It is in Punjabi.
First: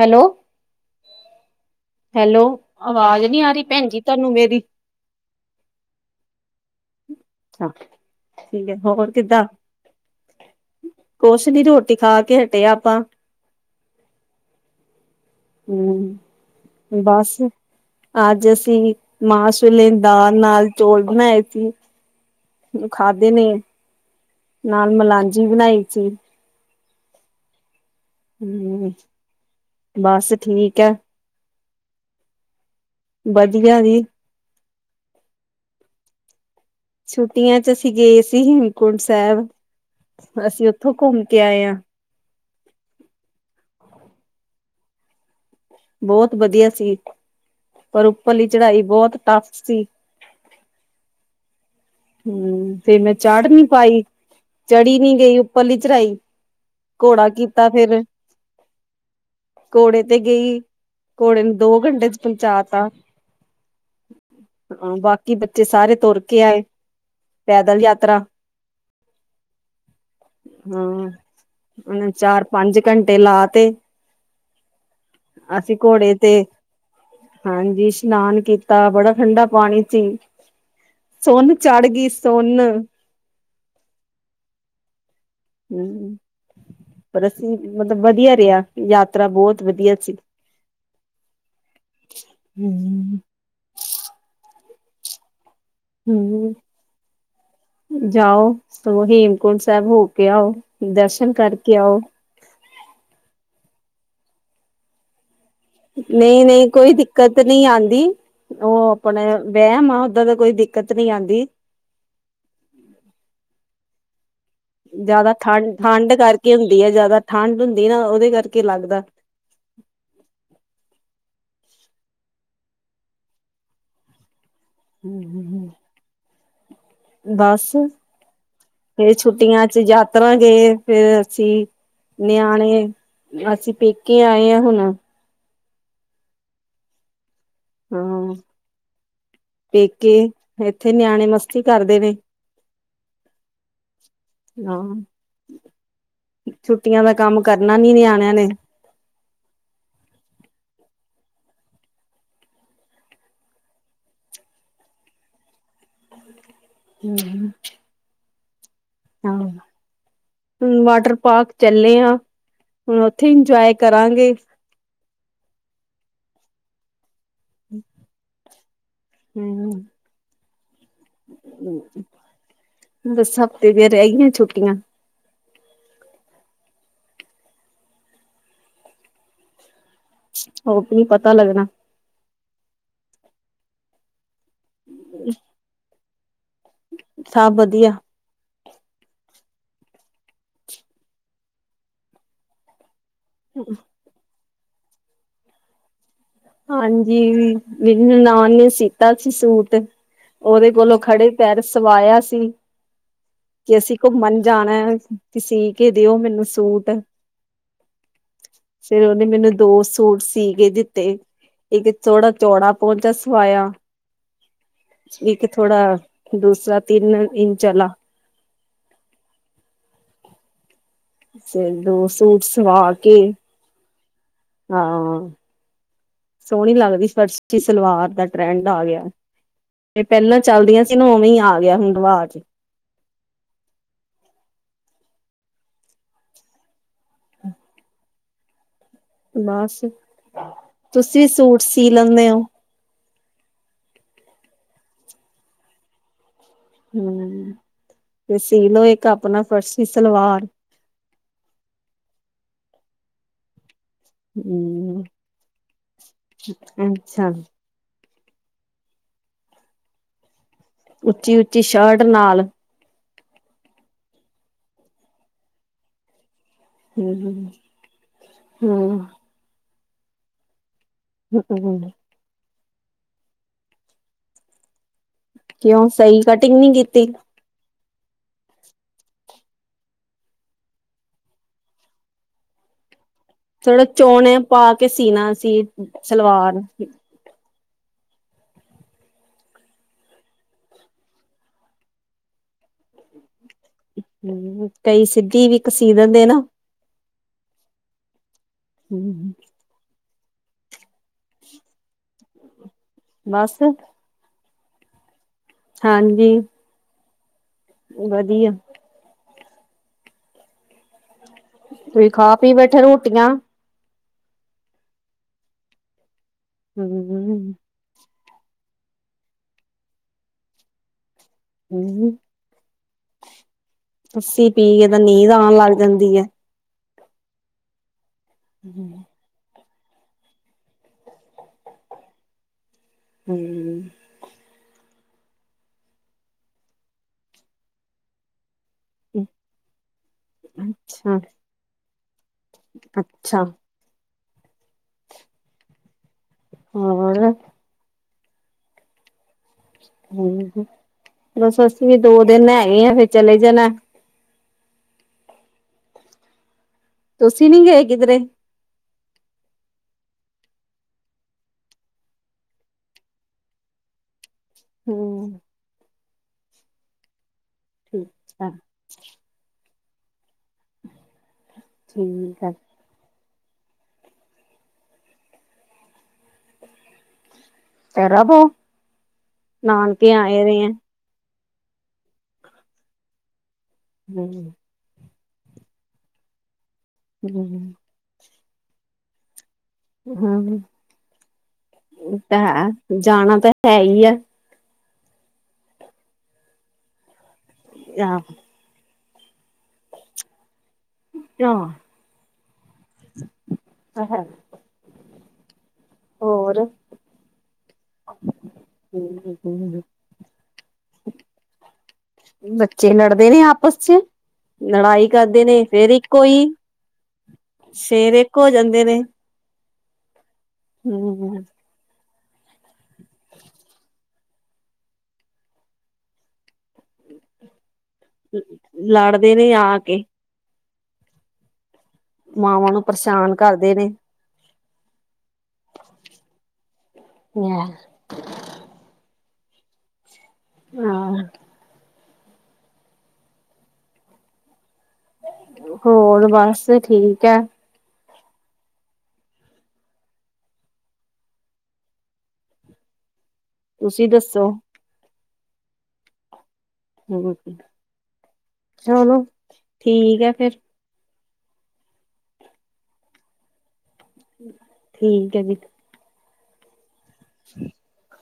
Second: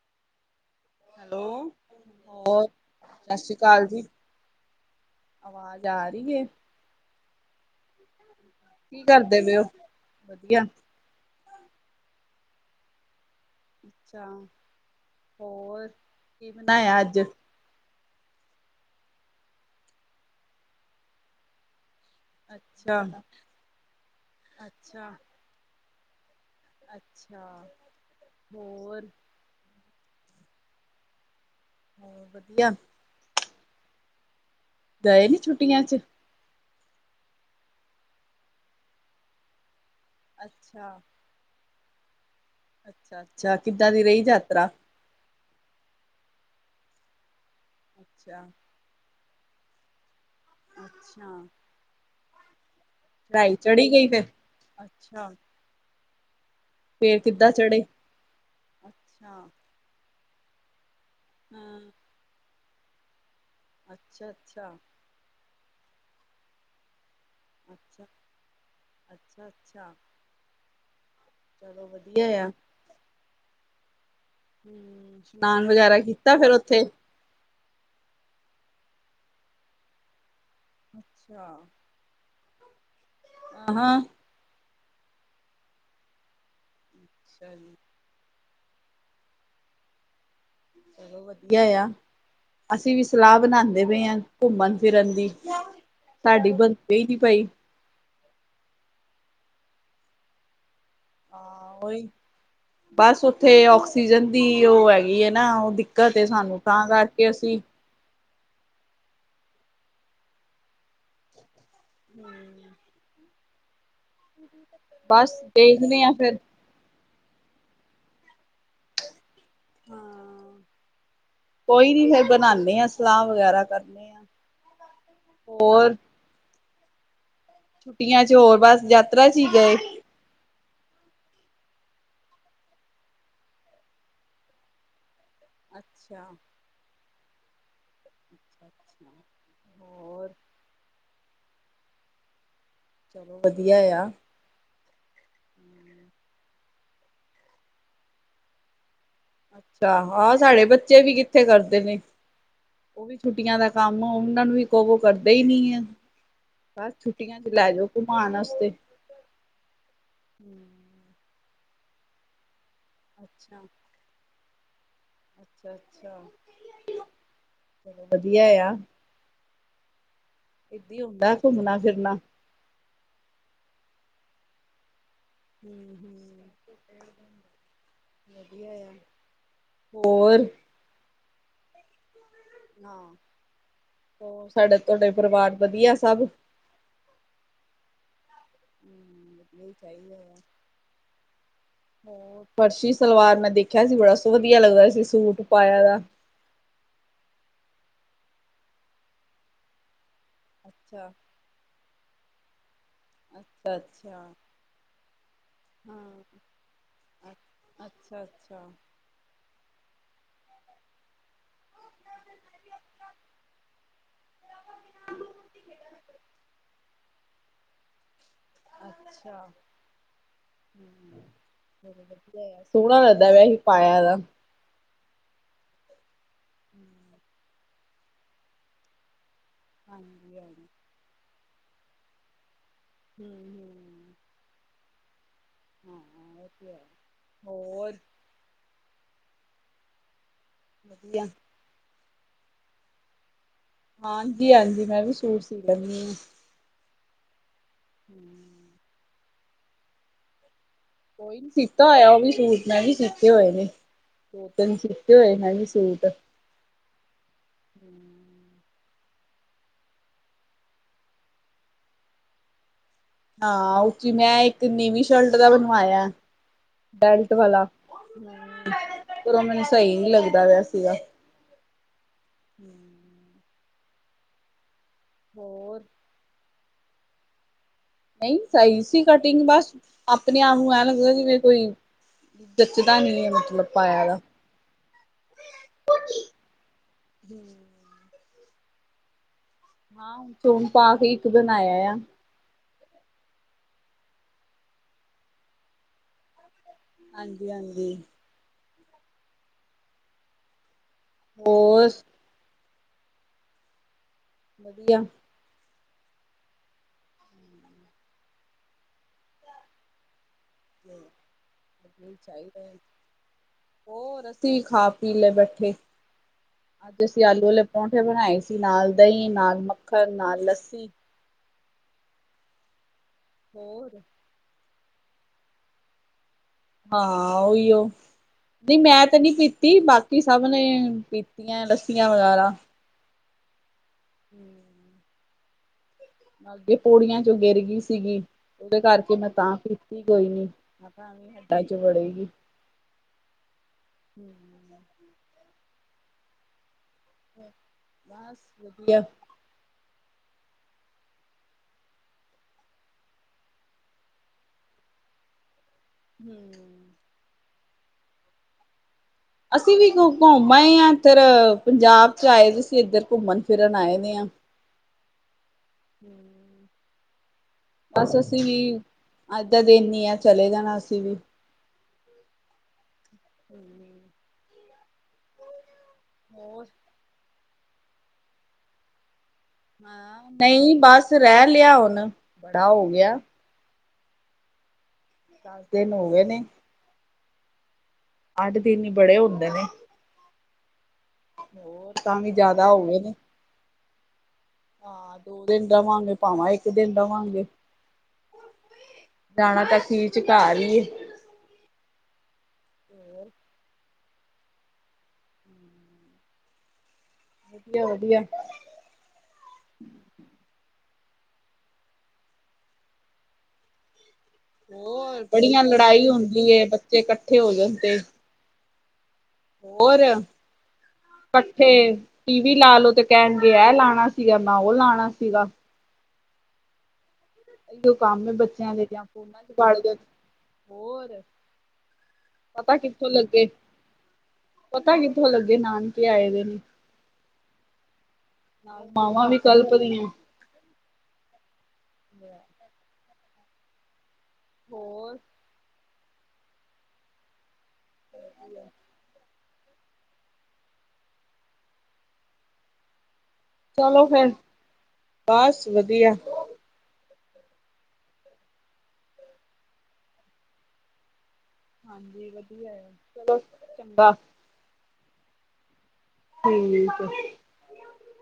ਹੈਲੋ, ਹੈਲੋ ਹੈਲੋ, ਹੋਰ ਅਵਾਜ਼ ਸਤਿ ਨਹੀਂ ਆ ਸ੍ਰੀ ਰਹੀ ਅਕਾਲ ਭੈਣਜੀ ਜੀ ਤੁਹਾਨੂੰ ਮੇਰੀ? ਆਵਾਜ਼ ਆ ਰਹੀ ਹੈ? ਅੱਛਾ, ਠੀਕ ਹੈ ਕੀ ਹੋਰ ਕਰਦੇ ਕਿੱਦਾਂ? ਪਏ ਹੋ ਵਧੀਆ ਕੁਛ ਨੀ ਰੋਟੀ ਖਾ ਕੇ ਹਟਿਆ ਆਪਾਂ। ਅੱਛਾ, ਹੋਰ ਕੀ ਬਣਾਇਆ ਹੂੰ ਅੱਜ ਬਸ, ਅੱਜ ਅਸੀਂ ਮਾਸ ਵੇਲੇ ਦਾਲ ਨਾਲ ਚੋਲ ਬਣਾਏ ਸੀ। ਅੱਛਾ ਖਾਧੇ ਨੇ ਨਾਲ ਅੱਛਾ ਮਲਾਂਝ ਬਣਾਈ ਸੀ। ਅੱਛਾ, ਹੂੰ, ਹੋਰ ਬਸ ਠੀਕ ਹੈ। ਹੋ ਵਧੀਆ, ਵਧੀਆ ਜੀ, ਗਏ ਨੀ ਛੁੱਟੀਆਂ ਚ? ਛੁੱਟੀਆਂ ਚ ਅਸੀਂ ਗਏ ਸੀ, ਹੇਮਕੁੰਟ ਸਾਹਿਬ ਅਸੀਂ ਉੱਥੋਂ ਅੱਛਾ ਘੁੰਮ ਕੇ ਆਏ ਹਾਂ। ਅੱਛਾ-ਅੱਛਾ ਕਿੱਦਾਂ ਦੀ ਰਹੀ ਯਾਤਰਾ, ਬਹੁਤ ਵਧੀਆ ਸੀ, ਪਰ ਅੱਛਾ ਉੱਪਰਲੀ ਚੜ੍ਹਾਈ ਬਹੁਤ ਟਫ ਸੀ। ਅੱਛਾ, ਹਮ ਫੇ ਮੈਂ ਚਾੜ ਚੜਾਈ ਨੀ ਚੜੀ ਪਾਈ ਗਈ ਫਿਰ ਚੜੀ ਨੀ ਅੱਛਾ ਗਈ ਉੱਪਰਲੀ ਚੜਾਈ ਫੇਰ ਘੋੜਾ ਕਿੱਦਾਂ ਕੀਤਾ ਚੜੇ ਫੇਰ ਅੱਛਾ ਘੋੜੇ ਤੇ ਗਈ। ਘੋੜੇ ਨੂੰ ਦੋ ਹਾਂ ਘੰਟੇ ਚ ਪਹੁੰਚਾ ਤਾ, ਅੱਛਾ ਅੱਛਾ ਹਾਂ ਬਾਕੀ ਬੱਚੇ ਸਾਰੇ ਤੁਰ ਕੇ ਆਏ ਪੈਦਲ ਅੱਛਾ ਯਾਤਰਾ, ਅੱਛਾ, ਅੱਛਾ, ਹਾਂ ਚਲੋ ਉਹਨ ਵਧੀਆ ਚਾਰ ਆ। ਪੰਜ ਘੰਟੇ ਲਾਤੇ, ਹੂੰ ਇਸ਼ਨਾਨ ਵਗੈਰਾ ਘੋੜੇ ਤੇ ਕੀਤਾ ਫੇਰ ਉੱਥੇ ਹਾਂਜੀ ਇਸ਼ਨਾਨ ਕੀਤਾ ਬੜਾ ਠੰਡਾ ਪਾਣੀ ਤੀ ਅੱਛਾ, [unintelligible] ਹਾਂ, ਹੂੰ ਪਰ ਅੱਛਾ ਅਸੀਂ ਜੀ। ਮਤਲਬ ਵਧੀਆ ਰਿਹਾ ਯਾਤਰਾ ਬਹੁਤ ਵਧੀਆ ਸੀਂ। ਚਲੋ ਵਧੀਆ ਆ ਅਸੀਂ ਵੀ ਹਮ ਸਲਾਹ ਬਣਾਉਂਦੇ ਪਏ ਆ ਘੁੰਮਣ ਫਿਰਨ ਦੀ ਸਾਡੀ ਹਮ ਬਣਦੀ ਨਹੀਂ ਪਈ, ਜਾਓ ਸਗੋਂ ਹੇਮਕੁੰਟ ਸਾਹਿਬ ਹੋ ਕੇ ਆਓ, ਦਰਸ਼ਨ ਹਾਂ ਕਰਕੇ ਆਓ। ਉਹੀ। ਬਸ ਉੱਥੇ ਆਕਸੀਜ਼ਨ ਦੀ ਉਹ ਹੈਗੀ ਹੈ, ਨਾ ਉਹਦੀ ਨਹੀਂ ਨਹੀਂ ਕੋਈ ਦਿੱਕਤ ਨਹੀਂ ਆਦੀ। ਉਹ ਆਪਣੇ ਵਹਿਮ ਆ, ਓਦਾਂ ਤਾਂ ਕੋਈ ਦਿੱਕਤ ਨੀ ਆਦੀ। [unintelligible] ਬਸ ਜ਼ਿਆਦਾ ਦੇਖਦੇ ਆ ਠੰਡ-ਠੰਡ ਫੇਰ। ਕਰਕੇ ਹੁੰਦੀ ਹੈ, ਜ਼ਿਆਦਾ ਠੰਡ ਹੁੰਦੀ ਨਾ ਉਹਦੇ ਕਰਕੇ ਲੱਗਦਾ। ਹਾਂ ਕੋਈ ਨੀ ਫੇਰ ਬਣਾਦੇ ਹਾਂ ਸਲਾਹ ਵਗੈਰਾ ਕਰਨੇ ਹਾ। ਹੂੰ ਹੂੰ ਹੂੰ। ਹੋਰ? ਬਸ, ਇਹ ਛੁੱਟੀਆਂ ਚ ਹੋਰ ਬਸ ਯਾਤਰਾ ਚ ਹੀ ਗਏ। ਇਸ ਤਰ੍ਹਾਂ ਗਏ, ਫੇਰ ਅਸੀਂ ਨਿਆਣੇ ਅਸੀਂ ਪੇਕੇ ਆਏ ਹਾਂ ਹੁਣ ਅੱਛਾ ਹੂੰ, ਅੱਛਾ, ਪੇਕੇ ਹੋਰ ਇੱਥੇ ਨਿਆਣੇ ਮਸਤੀ ਕਰਦੇ ਨੇ, ਚਲੋ ਵਧੀਆ ਆ। ਹਾਂ ਛੁੱਟੀਆਂ ਦਾ ਕੰਮ ਕਰਨਾ ਨੀ ਨਿਆਣਿਆਂ ਨੇ, ਅੱਛਾ ਆਹ ਸਾਡੇ ਬੱਚੇ ਵੀ ਕਿੱਥੇ ਕਰਦੇ ਨੇ, ਉਹ ਵੀ ਛੁੱਟੀਆਂ ਦਾ ਕੰਮ ਉਹਨਾ ਨੂੰ ਵੀ ਕਹੋ ਕਰਦੇ ਹੀ ਨੀ ਹੈਂ। ਬਸ ਛੁੱਟੀਆਂ ਚ ਹੂੰ। ਲੈ ਜਾਓ ਘੁਮਾਉਣ ਵਾਸਤੇ ਹਾਂ ਹੁਣ ਵਾਟਰ ਪਾਰਕ ਚੱਲੇ ਆ ਹੁਣ ਉੱਥੇ ਇੰਜੋਏ ਕਰਨ ਕਰਾਂਗੇ। ਅੱਛਾ-ਅੱਛਾ, ਚੱਲੋ ਵਧੀਆ ਆ। ਹੂੰ-ਹੂੰ। ਏਦਾਂ ਹੀ ਹੁੰਦਾ, ਘੁੰਮਣਾ ਫਿਰਨਾ। ਦਸ ਹਫ਼ਤੇ ਦੀਆਂ ਰਹਿ ਗਈਆਂ ਛੁੱਟੀਆਂ। ਹੂੰ- ਹੂੰ, ਵਧੀਆ ਐ। ਹੋਰ ਹੋਰ ਕੀ ਪਤਾ ਲੱਗਣਾ ਹਾਂ, ਸਾਡੇ ਤੁਹਾਡੇ ਪਰਿਵਾਰ ਵਧੀਆ ਸਭ। ਸਭ ਵਧੀਆ। ਹੂੰ, ਵਧੀਆ ਈ ਚਾਹੀਦਾ ਗਾ। ਹੋਰ ਫਰਸ਼ੀ ਸਲਵਾਰ ਮੈਂ ਦੇਖਿਆ ਸੀ, ਬੜਾ ਸ ਵਧੀਆ ਲੱਗਦਾ ਸੀ, ਸੂਟ ਪਾਇਆ ਦਾ। ਹਾਂਜੀ, ਮੇਰੀ ਨਨਾਨ ਨੇ ਸੀਤਾ ਸੀ ਸੂ, ਟ ਉਹਦੇ ਕੋਲੋਂ ਅੱਛਾ, ਖੜੇ ਪੈਰ ਸਵਾਇਆ ਸੀ, ਅੱਛਾ, ਕਿ ਅਸੀਂ ਅੱਛਾ। ਘੁੰਮਣ ਜਾਣਾ। ਤੇ ਸੀਅ ਕੇ ਦਿਓ ਹਾਂ। ਮੈਨੂੰ ਸੂਟ। ਅੱਛਾ, ਅੱਛਾ, ਫਿਰ ਉਹਨੇ ਮੈਨੂੰ ਦੋ ਸੂਟ ਸੀਅ ਕੇ ਦਿੱਤੇ, ਇੱਕ ਥੋੜਾ ਚੌੜਾ ਪਹੁੰਚਾ ਸਵਾਇਆ। ਇੱਕ ਥੋੜਾ ਦੂਸਰਾ ਤਿੰਨ ਇੰਚ ਆਲਾ। ਅੱਛਾ, ਹੂੰ, ਫਿਰ ਚਲੋ ਦੋ ਸੂਟ ਵਧੀਆ, ਸੋਹਣਾ ਲੱਗਦਾ ਪਿਆ ਸੀ ਪਾਇਆ ਹੋਇਆ ਦਾ। ਹੂੰ, ਸੋਹਣੀ ਲੱਗਦੀ ਸੀ ਫਰਸ਼ੀ ਸਲਵਾਰ ਦਾ ਟਰੈਂਡ ਆ ਗਿਆ, ਤੇ ਹਾਂਜੀ, ਪਹਿਲਾਂ ਹਾਂਜੀ। ਚੱਲਦੀਆਂ ਸੀ। ਤੇ ਉਵੇਂ ਹੀ ਆ ਗਿਆ ਹੁਣ ਰਵਾਜ਼। ਹੂੰ-ਹੂੰ, ਹਾਂ ਉਹ ਤੇ ਹੈ, ਹੋਰ ਹੁਣ ਬਸ, ਵਧੀਆ ਤੁਸੀਂ ਸੂਟ ਸੀਅ ਲੈਂਨੇ ਹੋ। ਹਾਂਜੀ-ਹਾਂਜੀ, ਮੈਂ ਵੀ ਸੂਟ ਸੀਅ ਲੈਂਨੀ ਹਾਂ। ਹੂੰ, ਤੇ ਸੀਅ ਲੋ ਇੱਕ ਆਪਣਾ ਫਰਸੀ ਸਲਵਾਰ। ਕੋਈ ਨੀ ਸੀਤਾ ਹੋਇਆ ਉਹ ਵੀ ਸੂਟ, ਮੈਂ ਵੀ ਸੀਤੇ ਹੋਏ ਨੇ। ਹੋਰ ਤਾਂ ਨੀ ਹਮ ਸੀਤੇ ਹੋਏ, ਮੈਂ ਵੀ ਸੂਟ। [inaudible] ਉੱਚੀ-ਉੱਚੀ ਸ਼ਰਟ ਨਾਲ ਹਾਂ ਉੱਚੀ, ਮੈਂ ਇੱਕ ਨੀਵੀਂ ਸ਼ਰਟ ਦਾ ਬਣਵਾਇਆ। ਬੈਲਟ ਹਮ ਵਾਲਾ, ਹੂੰ ਹਮ ਫੇਰ ਮੈਨੂੰ ਸਹੀ ਨਹੀਂ ਲੱਗਦਾ ਪਿਆ ਸੀਗਾ। [inaudible] ਹੂੰ, ਹੋ ਕਿਉਂ ਸਹੀ ਕਟਿੰਗ ਨੀ ਕੀਤੀ। ਨਹੀਂ ਸਹੀ ਸੀ ਕਟਿੰਗ ਬਸ, ਆਪਣੇ ਆਪ ਨੂੰ ਐਂ ਲੱਗਦਾ ਜਿਵੇਂ ਕੋਈ ਜੱਚਦਾ ਨੀ ਏ ਮਤ ਥੋੜਾ ਚੋਣੇ ਪਾ ਕੇ ਸੀਣਾ ਸੀ ਸਲਵਾਰ। ਹੂੰ, ਹਾਂ, ਚੋਣ ਪਾ ਕੇ ਈ ਇੱਕ ਦਿਨ ਆਇਆ ਐ। ਕਈ ਸਿੱਧੀ ਵੀ ਇੱਕ ਸੀਅ ਦਿੰਦੇ ਨਾ। ਹਾਂਜੀ-ਹਾਂਜੀ। ਹੂੰ-ਹੂੰ। ਬੋਸ ਬਸ ਵਧੀਆ। ਹਾਂਜੀ। ਵੀ ਵਧੀਆ। ਹੋਰ ਤੁਸੀਂ ਖਾ ਪੀ ਬੈਠੇ ਰੋਟੀਆਂ। ਹੋਰ, ਅਸੀਂ ਖਾ ਪੀ ਲੈ ਬੈਠੇ ਅੱਜ ਅਸੀਂ ਆਲੂ ਹਮ ਆਲੇ ਪਰੋਂਂਠੇ ਬਣਾਏ ਸੀ, ਨਾਲ ਦਹੀਂ, ਨਾਲ ਮੱਖਣ, ਨਾਲ ਲੱਸੀ। ਹੂੰ, ਹੂੰ। ਹੋਰ? ਲੱਸੀ ਪੀ ਕੇ ਤਾਂ ਨੀਂਦ ਆਣ ਲੱਗ ਜਾਂਦੀ ਐ। ਹਾਂ ਓਹੀਔ ਨਹੀਂ ਹੂੰ। ਮੈਂ ਤੇ ਨਹੀਂ ਪੀਤੀ। ਪੀਤੀ ਬਾਕੀ ਸਭ ਨੇ ਪੀਤੀਆਂ ਲੱੱਸੀਆਂ ਵਗੈਰਾ। ਹੂੰ। ਹਮ। ਇਹ ਪੌੜੀਆਂ ਚੋਂ ਗਿਰ ਗਈ ਸੀਗੀ। ਉਹਦੇ ਕਰਕੇ ਮੈਂ ਤਾਂ ਪੀਤੀ ਕੋਈ ਨੀ ਮੈਂ ਕਿਹਾ ਅੱਛਾ, ਐਵੇਂ ਹਡਾਂ ਚ ਵੜੇਗੀ। ਅੱਛਾ। ਹਮ। ਹੋਰ। ਬਸ ਵਧੀਆ। ਹੋਰ ਕੀ ਬਸ ਅੱਸੀਂ ਵੀ ਦੋ ਦਿਨ ਹੈਗੇ ਆ ਫਿਰ ਚਲੇ ਜਾਣੈ। ਹਮ। ਤੁਸੀ ਨੀ ਗਏ ਕਿਧਰੇ? ਅਸੀਂ ਵੀ ਘੁੰਮ ਆਏ ਹਾਂ ਇੱਧਰ ਪੰਜਾਬ ਚ ਆਏ ਸੀ ਇੱਧਰ ਘੁੰਮਣ ਫਿਰਨ ਆਏ ਦੇ ਹਾਂ। ਹੂੰ। ਹਮ। ਬਸ ਅਸੀਂ ਠੀਕ ਆ, ਵੀ ਅੱਜ ਦਾ ਦਿਨ ਈ ਆ ਚਲੇ ਜਾਣਾ ਅਸੀਂ ਵੀ। ਠੀਕ ਹੈ। ਹੂੰ। ਹੋਰ? ਤੇਰਾਂ ਕੂ ਨਾਨਕੇ ਆਏ ਦੇ ਐ। ਚ ਰੈ ਲਿਆ ਹੁਨ, ਬੜਾ ਹੋ ਗਿਆ। ਹੂੰ। ਨਾਨਕੇ ਹੋ ਗਏ ਨੇ। ਹੂੰ। ਅੱਠ ਦਿਨ ਈ ਬੜੇ ਹੁੰਦੇ ਨੇ। ਹੂੰ, ਹੋਰ ਏ ਵੀ ਤਾਂ ਜ਼ਿਆਦਾ ਹੋ ਹੈ ਗਏ ਨੇ ਜਾਣਾ ਤਾਂ ਹੈ ਈ ਐ। ਹਾਂ, ਦੋ ਦਿਨ ਦਵਾਂਗੇ, ਭਾਂਵੇ ਇੱਕ ਦਿਨ ਰਵਾਂਗੇ। ਆਹੋ। ਜਾਣਾ ਤਾਂ ਅਖੀਰ ਚ ਘਾੱਰ ਈ ਏ। ਕਿਓਂ, ਆਏ ਹਾਏ। ਹੋਰ। ਘਿਓ ਦੀ ਆ। ਹਮ [unintelligible] ਬੱਚੇ ਲੜਦੇ ਨੇ ਆਪਸ ਚ। ਲੜਾਈ ਹੋਰ ਕਰਦੇ ਨੇ ਬੜੀਆਂ ਫੇਰ ਲੜਾਈ ਇੱਕੋ ਹੀ। ਹੁੰਦੀ ਏ ਬੱਚੇ ਇਕੱਠੇ ਹੋ ਜਾਣ ਤੇ ਫੇਰ ਇੱਕ ਹੋ ਜਾਂਦੇ ਨੇ। ਹੋਰ, ਹੂੰ ਇਕੱਠੇ ਟੀ ਵੀ ਲਾ ਲੋੋ ਤੇ ਕਹਿਣਗੇ ਇਹ ਲਾਣਾ। ਸੀਗਾ ਮੈਂ ਔ ਲਾਣਾ ਸੀਗਾ। ਅਈਔ ਕੰਮ ਏ ਬੱਚਿਆਂ ਦੇ ਜਾਂ ਲੜਦੇ ਫੋਨਾਂ ਚ ਨੇ ਆ ਵੜ ਦੇਣ, ਕੇ ਹੋਰ। ਮਾਵਾਂ ਪਤਾ ਨੂੰ ਕਿੱਥੋਂ ਪਰੇਸ਼ਾਨ ਲੱਗੇ ਕਰਦੇ ਨੇ। ਪਤਾ ਕਿੱਥੋਂ ਲੱਗੇ ਨਾਨਕੇ ਆਏ ਦੇ ਨੇ। ਹੁਮ ਆ ਨਾਲ ਮਾਵਾਂ ਵੀ ਕਲਪਦੀਆਂ। ਹਾਂ। ਬੜਾ। ਹੋਰ। ਹੋਰ, ਬਾਸ ਠੀਕ ਐ। ਐ ਵੀ ਆ। [inaudible] ਚਲੋ ਤੁਸੀਂ ਫੇਰ, ਦੱਸੋ ਬਾਸ ਵਧੀਆ। ਹੁਣ ਰੋਟੀ ਚਲੋ, ਠੀਕ ਐ ਫੇਰ। ਹਾਂਜੀ, ਵਧੀਆ ਐ ਚਲੋ ਚੰਗਾ। ਠੀਕ ਏ ਜੀ ਠੀਕ ਏ। [inaudible]